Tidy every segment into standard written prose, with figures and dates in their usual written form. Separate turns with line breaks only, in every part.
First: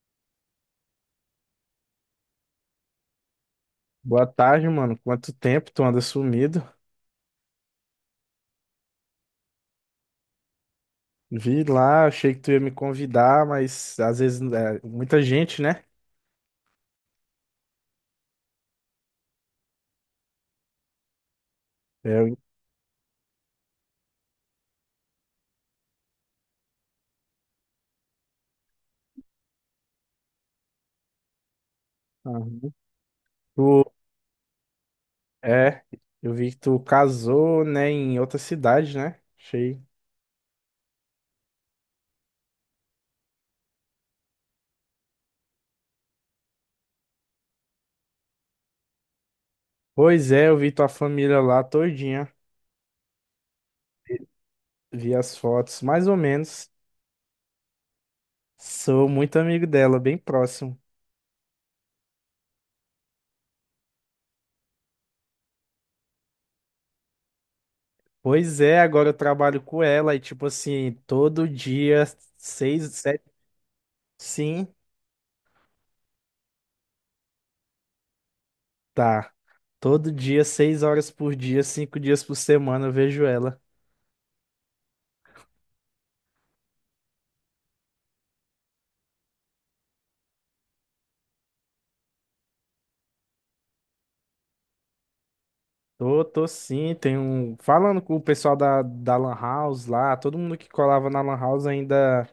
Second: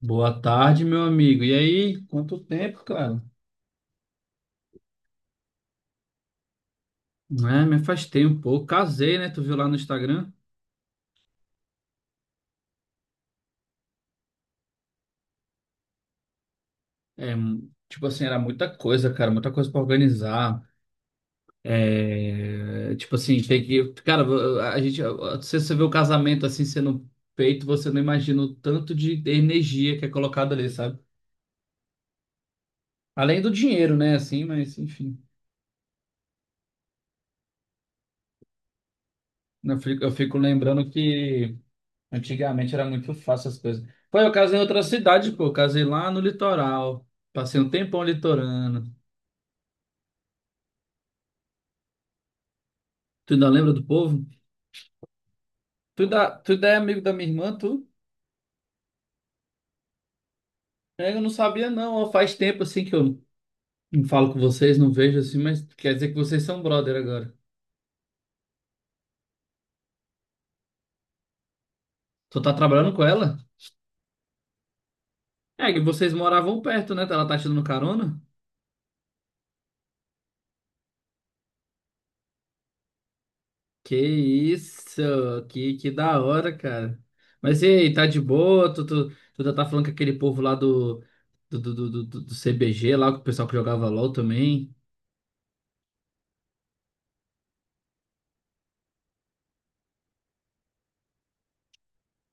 Boa tarde, meu amigo. E aí, quanto tempo, cara?
Boa tarde, mano. Quanto tempo tu anda sumido?
Né, me afastei um pouco. Casei, né? Tu viu lá no Instagram?
Vi lá, achei que tu ia me convidar, mas às vezes é, muita gente, né?
É, tipo assim, era muita coisa, cara, muita coisa pra organizar.
É, eu-
É, tipo assim, tem que. Cara, a gente. Se você vê o casamento assim sendo feito, você não imagina o tanto de energia que é colocado ali, sabe?
Aham.
Além do
Tu,
dinheiro, né? Assim, mas enfim.
é, eu vi que tu casou, né, em outra cidade, né?
Eu
Achei.
fico, eu fico lembrando que. Antigamente era muito fácil as coisas. Pô, eu casei em outra cidade, pô. Eu casei lá no litoral. Passei um tempão litorano.
Pois é, eu vi tua família lá todinha.
Tu ainda lembra do povo?
Vi as fotos,
Tu
mais ou
ainda, tu ainda
menos.
é amigo da minha irmã, tu?
Sou muito amigo dela, bem próximo.
É, eu não sabia, não. Ó, faz tempo assim que eu não falo com vocês, não vejo assim, mas quer dizer que vocês são brother agora.
Pois é, agora eu trabalho com ela e, tipo assim, todo dia,
Tu tá
seis,
trabalhando com
sete.
ela?
Sim.
É, que vocês moravam perto, né? Ela tá te dando carona?
Tá. Todo dia, seis horas por dia, cinco dias por semana, eu vejo ela.
Que isso, que da hora, cara. Mas e aí, tá de boa? Tu já tá falando com aquele povo lá do CBG, lá, com o pessoal que jogava LOL também.
Tô sim, tem um. Falando com o pessoal da Lan House lá, todo mundo que colava na Lan House ainda,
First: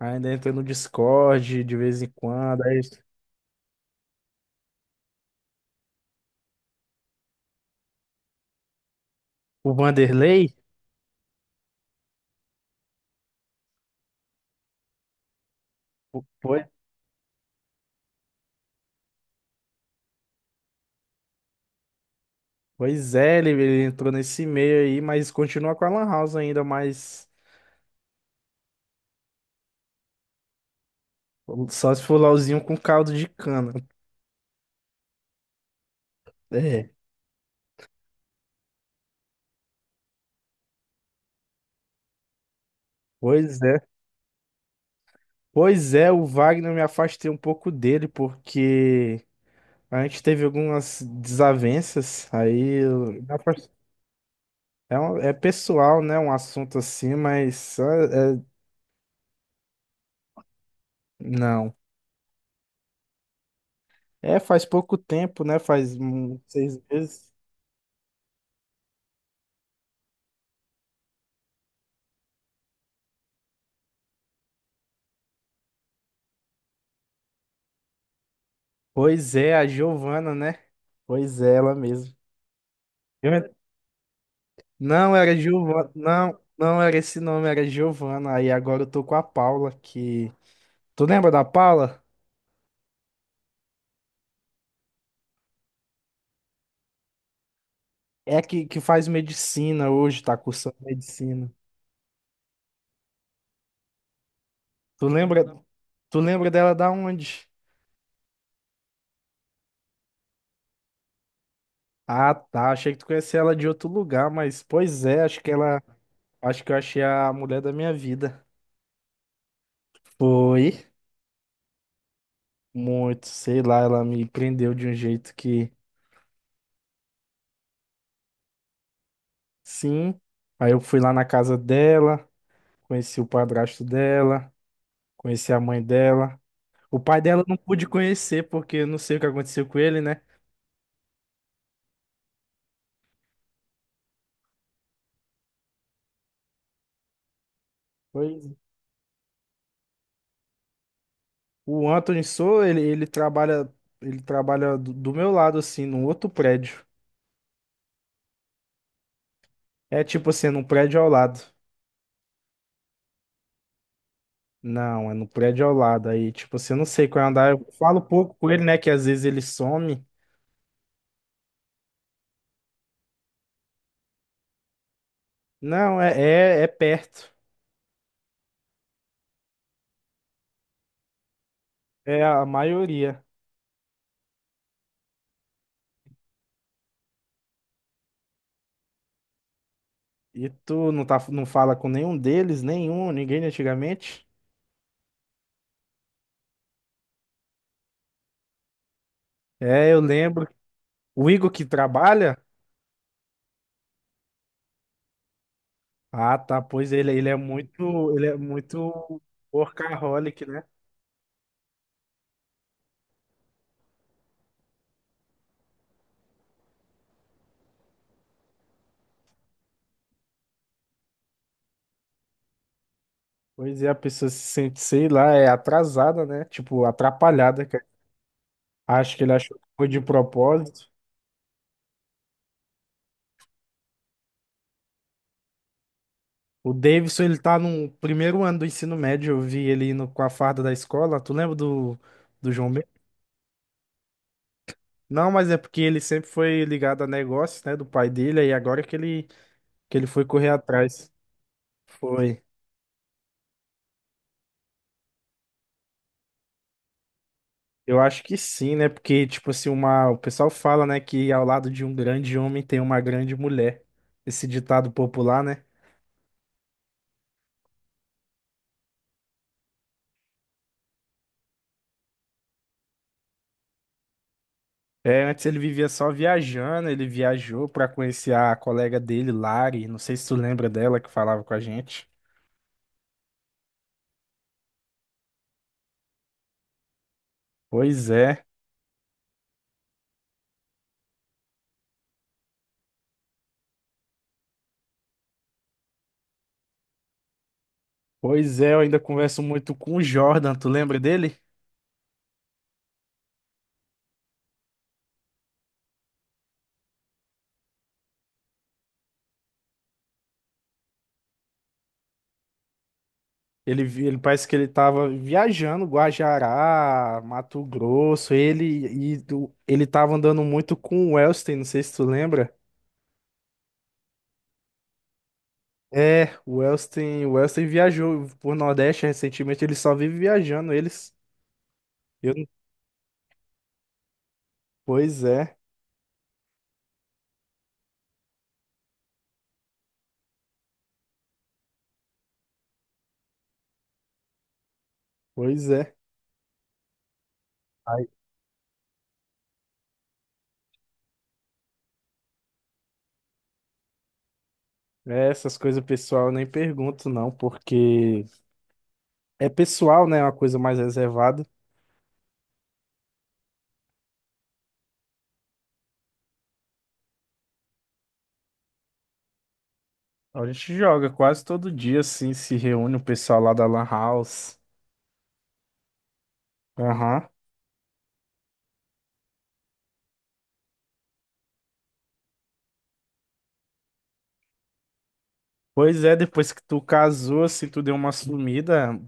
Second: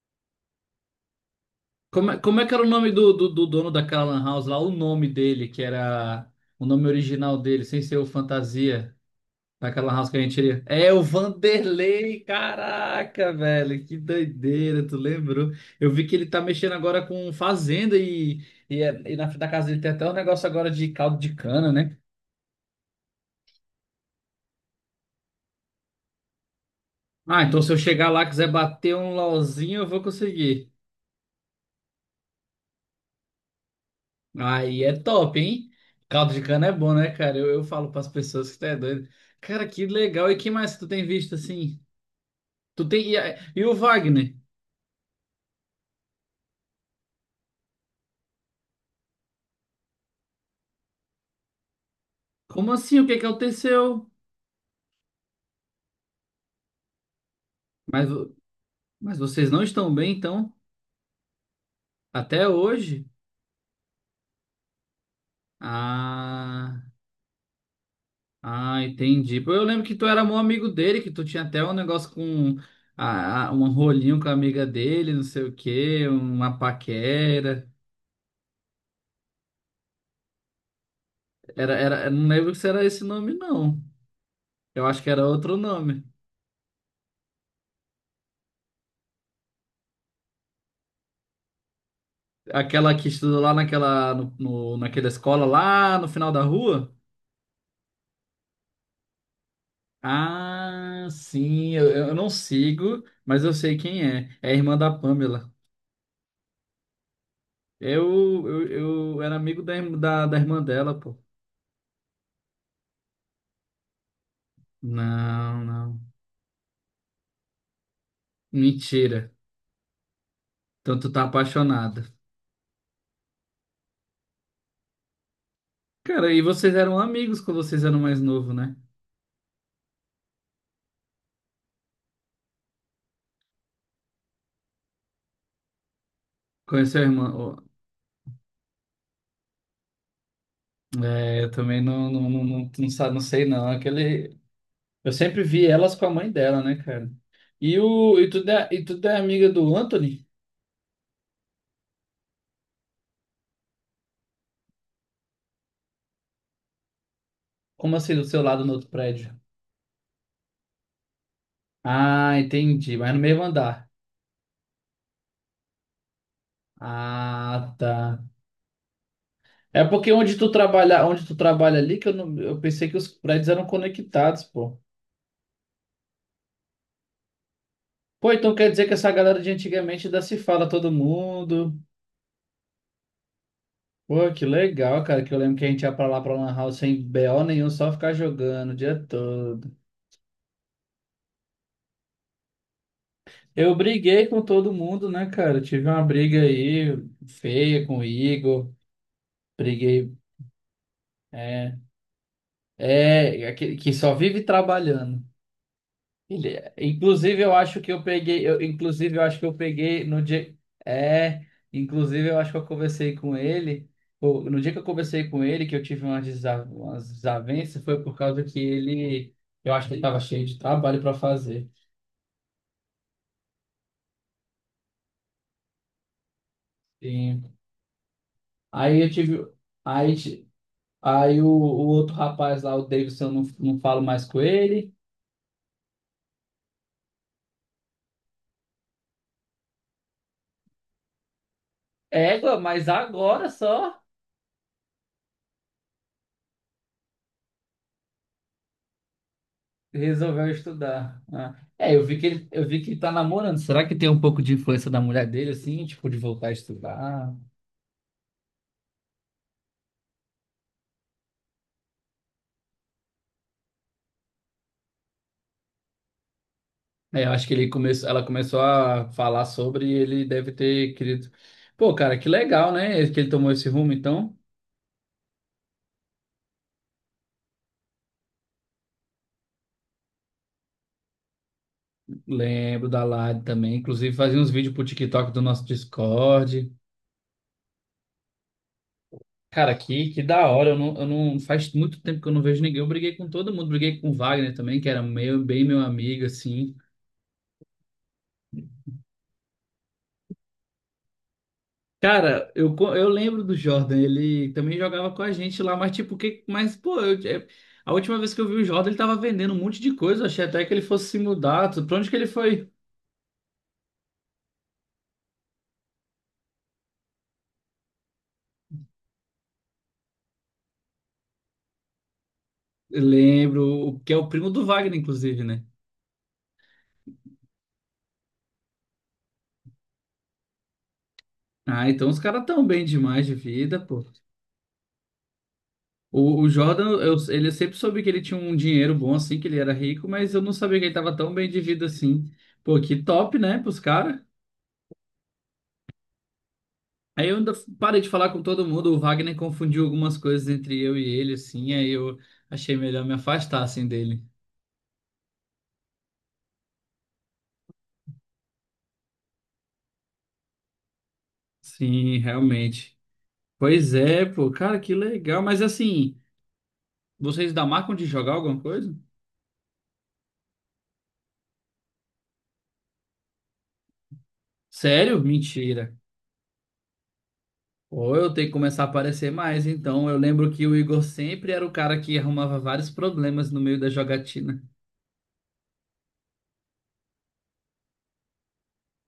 ainda entra no Discord de vez em
Como, como é que era
quando.
o
Aí,
nome do dono daquela lan house lá? O nome dele, que era o nome original dele, sem ser o Fantasia.
o
Naquela house que a gente
Vanderlei?
iria. É o Vanderlei, caraca, velho, que doideira, tu lembrou? Eu vi que ele tá
Pois,
mexendo agora com fazenda e na frente da casa dele tem até um negócio agora de caldo de cana, né?
pois é, ele entrou nesse meio aí, mas continua com a Lan House ainda, mas
Ah, então se eu chegar lá e quiser bater um LOLzinho, eu vou conseguir.
só se for LOLzinho com caldo de cana.
Aí é top, hein? Caldo de cana é
É,
bom, né, cara? Eu falo pras pessoas que tu é doido. Cara, que legal. E que mais que tu tem visto assim? Tu tem.
pois
E o
é.
Wagner?
Pois é, o Wagner eu me afastei um pouco dele, porque. A gente teve algumas desavenças,
Como
aí
assim? O que é
eu-
que
dá pra-
aconteceu?
é, um- é pessoal, né? Um assunto assim,
Mas, vo- mas vocês não estão bem, então?
não.
Até hoje?
É, faz pouco tempo, né? Faz uns seis
Ah,
meses.
ah, entendi. Pô, eu lembro que tu era meu amigo dele, que tu tinha até um negócio com um rolinho com a amiga dele, não sei o quê, uma paquera.
Pois é, a Giovana, né? Pois é,
Era,
ela
era, eu
mesmo.
não lembro se era esse
Eu
nome,
en-
não. Eu acho que
Não,
era
era
outro
Giovana.
nome.
Não, não era esse nome, era Giovana. Aí agora eu tô com a Paula, que. Tu lembra da Paula?
Aquela que estudou lá naquela, naquela escola lá no final da rua?
É que faz medicina hoje, tá cursando
Ah,
medicina.
sim, eu não sigo, mas eu sei quem é. É a irmã da
Tu lembra,
Pamela.
tu lembra dela da onde?
Eu, eu, eu era amigo da irmã dela, pô.
Ah, tá. Achei que tu conhecia ela de outro lugar, mas pois é, acho que
Não,
ela.
não.
Acho que eu achei a mulher da minha vida.
Mentira.
Foi
Então tu tá apaixonada.
muito, sei lá, ela me prendeu de um jeito que
Cara, e vocês eram amigos quando vocês eram mais novos, né?
sim. Aí eu fui lá na casa dela, conheci o padrasto dela, conheci a mãe dela. O
Conheceu a
pai
irmã?
dela eu
Ó,
não pude conhecer, porque eu não sei o que aconteceu com ele, né?
é, eu também não sei, não. Aquele. Eu sempre vi elas com a mãe dela, né, cara?
Pois é.
E tu é amiga do Anthony?
O Anthony sou, ele trabalha, ele trabalha do meu lado, assim, num outro prédio.
Como assim, do seu lado no outro prédio?
É tipo assim, num prédio ao lado.
Ah, entendi. Mas no mesmo andar.
Não, é no prédio ao lado. Aí, tipo, assim, eu não sei qual é o andar. Eu
Ah,
falo
tá.
pouco com ele, né? Que às vezes ele
É
some.
porque onde tu trabalha ali, que eu, não, eu pensei que os prédios eram conectados, pô.
Não, é, é, é perto.
Pô, então quer dizer que essa galera de antigamente ainda se fala todo mundo.
É a maioria.
Pô, que legal, cara, que eu lembro que a gente ia pra lá pra Lan House sem BO nenhum, só ficar jogando o dia todo.
E tu não, tá, não fala com nenhum deles, nenhum, ninguém de
Eu briguei
antigamente?
com todo mundo, né, cara? Eu tive uma briga aí feia com o Igor.
É, eu
Briguei,
lembro. O Igor que
é,
trabalha?
é, aquele que só vive trabalhando.
Ah, tá. Pois ele, ele é
Inclusive, eu acho que eu
muito, ele é
peguei. Eu, inclusive,
muito
eu acho que eu peguei no
workaholic,
dia.
né?
É, inclusive, eu acho que eu conversei com ele. Pô, no dia que eu conversei com ele, que eu tive umas desavenças, foi por causa que ele. Eu acho que ele estava cheio de trabalho para fazer.
Pois é, a pessoa se sente, sei lá, é atrasada, né? Tipo,
E
atrapalhada, cara.
aí eu
Acho que ele
tive.
achou que foi de
Aí, ti-
propósito.
aí o outro rapaz lá, o Davidson, eu não, não falo mais com ele.
O Davidson, ele tá no primeiro ano do ensino médio, eu vi ele indo com a farda da escola.
É,
Do João B?
mas agora só.
Não, mas é porque ele sempre foi ligado a negócios, né, do pai dele, aí agora que ele foi
Resolveu
correr atrás.
estudar. Ah. É, eu vi que
Foi.
ele, eu vi que ele tá namorando. Será que tem um pouco de influência da mulher dele, assim, tipo, de voltar a estudar?
Eu acho que sim, né, porque, tipo assim, uma, o pessoal fala, né, que ao lado de um grande homem tem uma grande mulher. Esse ditado popular, né?
É, eu acho que ele começou, ela começou a falar sobre e ele deve ter querido. Pô, cara, que legal, né? Que ele tomou esse rumo, então.
É, antes ele vivia só viajando, ele viajou pra conhecer a colega dele, Lari, não sei se tu lembra dela que falava com a gente.
Lembro da Lari também. Inclusive, fazia uns vídeos pro TikTok do nosso Discord.
Pois é.
Cara, que da hora. Eu não, faz muito tempo que eu não vejo ninguém. Eu briguei com todo mundo. Briguei com o Wagner também, que era meu, bem meu amigo, assim.
Pois é, eu ainda converso muito com o Jordan, tu lembra dele?
Cara, eu lembro do Jordan, ele também jogava com a gente lá, mas tipo, que, mas pô, a última vez que eu vi o Jordan, ele tava vendendo um monte de coisa, eu achei até que ele fosse se mudar, pra onde que ele foi?
Ele parece que ele tava viajando, Guajará, Mato Grosso, ele tava andando muito com o Wellston, não sei se tu lembra.
Eu lembro, o que é o primo do Wagner, inclusive, né?
É, o Wellston viajou por Nordeste recentemente, ele só vive viajando, eles.
Ah, então os
Eu,
caras
não-
tão bem demais de vida, pô.
pois é,
O Jordan, eu, ele eu sempre soube que ele tinha um dinheiro bom assim, que ele era rico, mas eu não sabia que ele tava tão bem de vida assim. Pô, que top, né, pros caras?
pois é.
Aí eu ainda parei
Ai.
de falar com todo mundo, o Wagner confundiu algumas coisas entre eu e ele, assim, aí eu achei melhor me afastar, assim, dele.
É, essas coisas pessoal eu nem pergunto não, porque é pessoal, né, é uma coisa mais reservada.
Sim, realmente. Pois é, pô, cara, que legal. Mas assim, vocês da marcam de jogar alguma coisa?
A gente joga quase todo dia, assim, se reúne o pessoal lá da Lan House.
Sério? Mentira.
Aham.
Ou eu tenho que começar a aparecer mais, então. Eu lembro que o Igor sempre era o cara que arrumava vários problemas no meio da jogatina.
Pois é, depois que tu casou, assim, tu deu uma sumida,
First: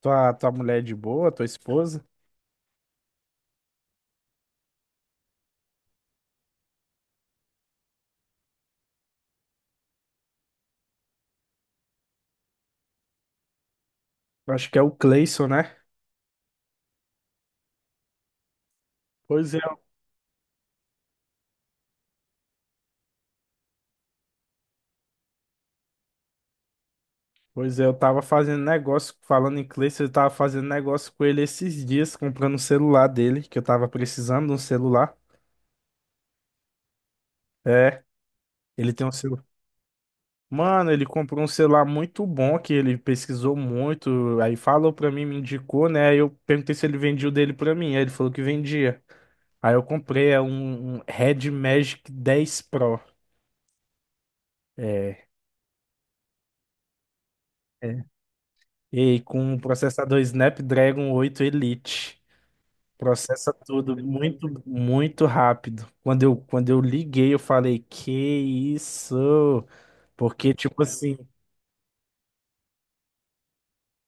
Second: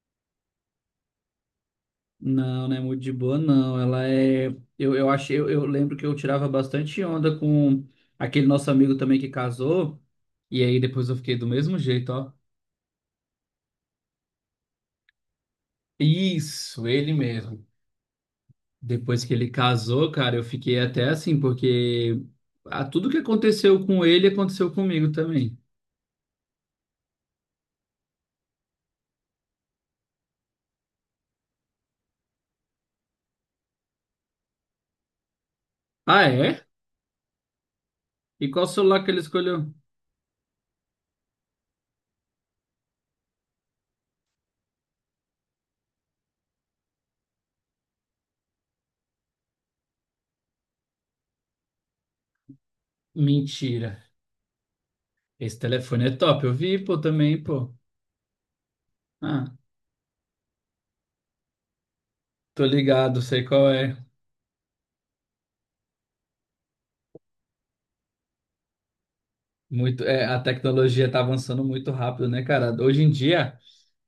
tua mulher é de boa, tua esposa.
Não, não é muito de boa, não. Ela é. Eu lembro que eu tirava bastante onda com aquele nosso amigo também que casou. E aí depois eu fiquei do mesmo jeito, ó.
Eu acho que é o Cleison, né?
Isso, ele mesmo. Depois que ele
Pois é,
casou, cara, eu fiquei até assim, porque ah, tudo que aconteceu com ele aconteceu comigo também.
eu tava fazendo negócio, falando em Cleison, eu tava fazendo negócio com ele esses dias, comprando o celular dele, que eu tava precisando de um celular.
Ah, é?
É,
E qual
ele
celular
tem
que
um
ele
celular.
escolheu?
Mano, ele comprou um celular muito bom que ele pesquisou muito, aí falou pra mim, me indicou, né? Aí eu perguntei se ele vendia o dele pra mim, aí ele falou que vendia. Aí eu comprei um Red Magic 10 Pro.
Mentira.
É,
Esse telefone é top, eu vi, pô, também, pô.
é. E com
Ah,
um processador Snapdragon 8 Elite.
tô ligado, sei
Processa
qual é.
tudo muito, muito rápido. Quando eu liguei, eu falei, que isso?
Muito, é, a
Porque, tipo
tecnologia
assim,
está avançando muito rápido, né, cara? Hoje em dia,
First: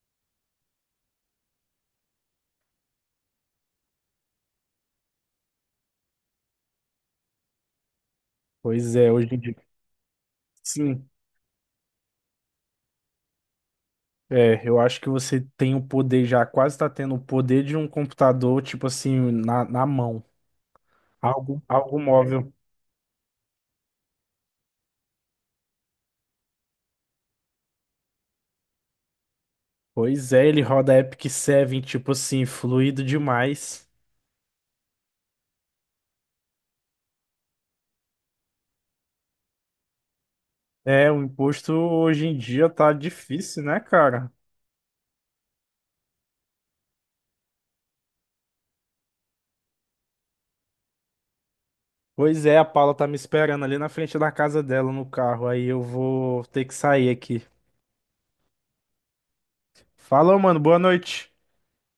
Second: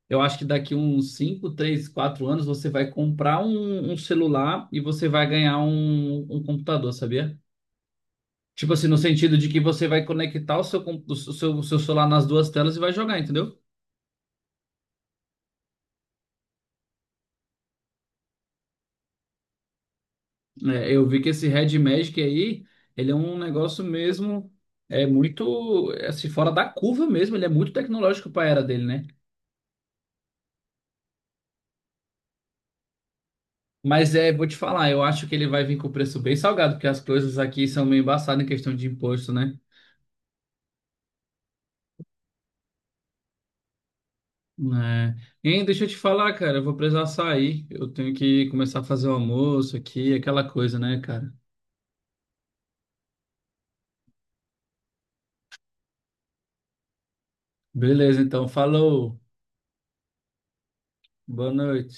eu acho que daqui uns 5 3 4 anos você vai comprar um celular e você vai ganhar um computador, sabia? Tipo assim,
pois
no
é, hoje
sentido
em
de que
dia.
você vai conectar o seu,
Sim.
o seu celular nas duas telas e vai jogar, entendeu?
É, eu acho que você tem o poder já, quase tá tendo o poder de um computador, tipo assim, na mão.
É, eu vi que esse
Algo,
Red
algo
Magic
móvel.
aí, ele é um negócio mesmo, é muito, é, assim, fora da curva mesmo, ele é muito tecnológico para a era dele, né?
Pois é, ele roda Epic Seven tipo assim, fluido demais.
Mas é, vou te falar, eu acho que ele vai vir com o preço bem salgado, porque as coisas aqui são meio embaçadas em questão de imposto, né?
É, o imposto hoje em dia tá difícil, né, cara?
É. Hein, deixa eu te falar, cara, eu vou precisar sair. Eu tenho que começar a fazer o almoço aqui, aquela coisa, né, cara?
Pois é, a Paula tá me esperando ali na frente da casa dela no carro, aí eu vou ter que sair aqui.
Beleza, então, falou.
Falou, mano, boa noite.
Boa noite.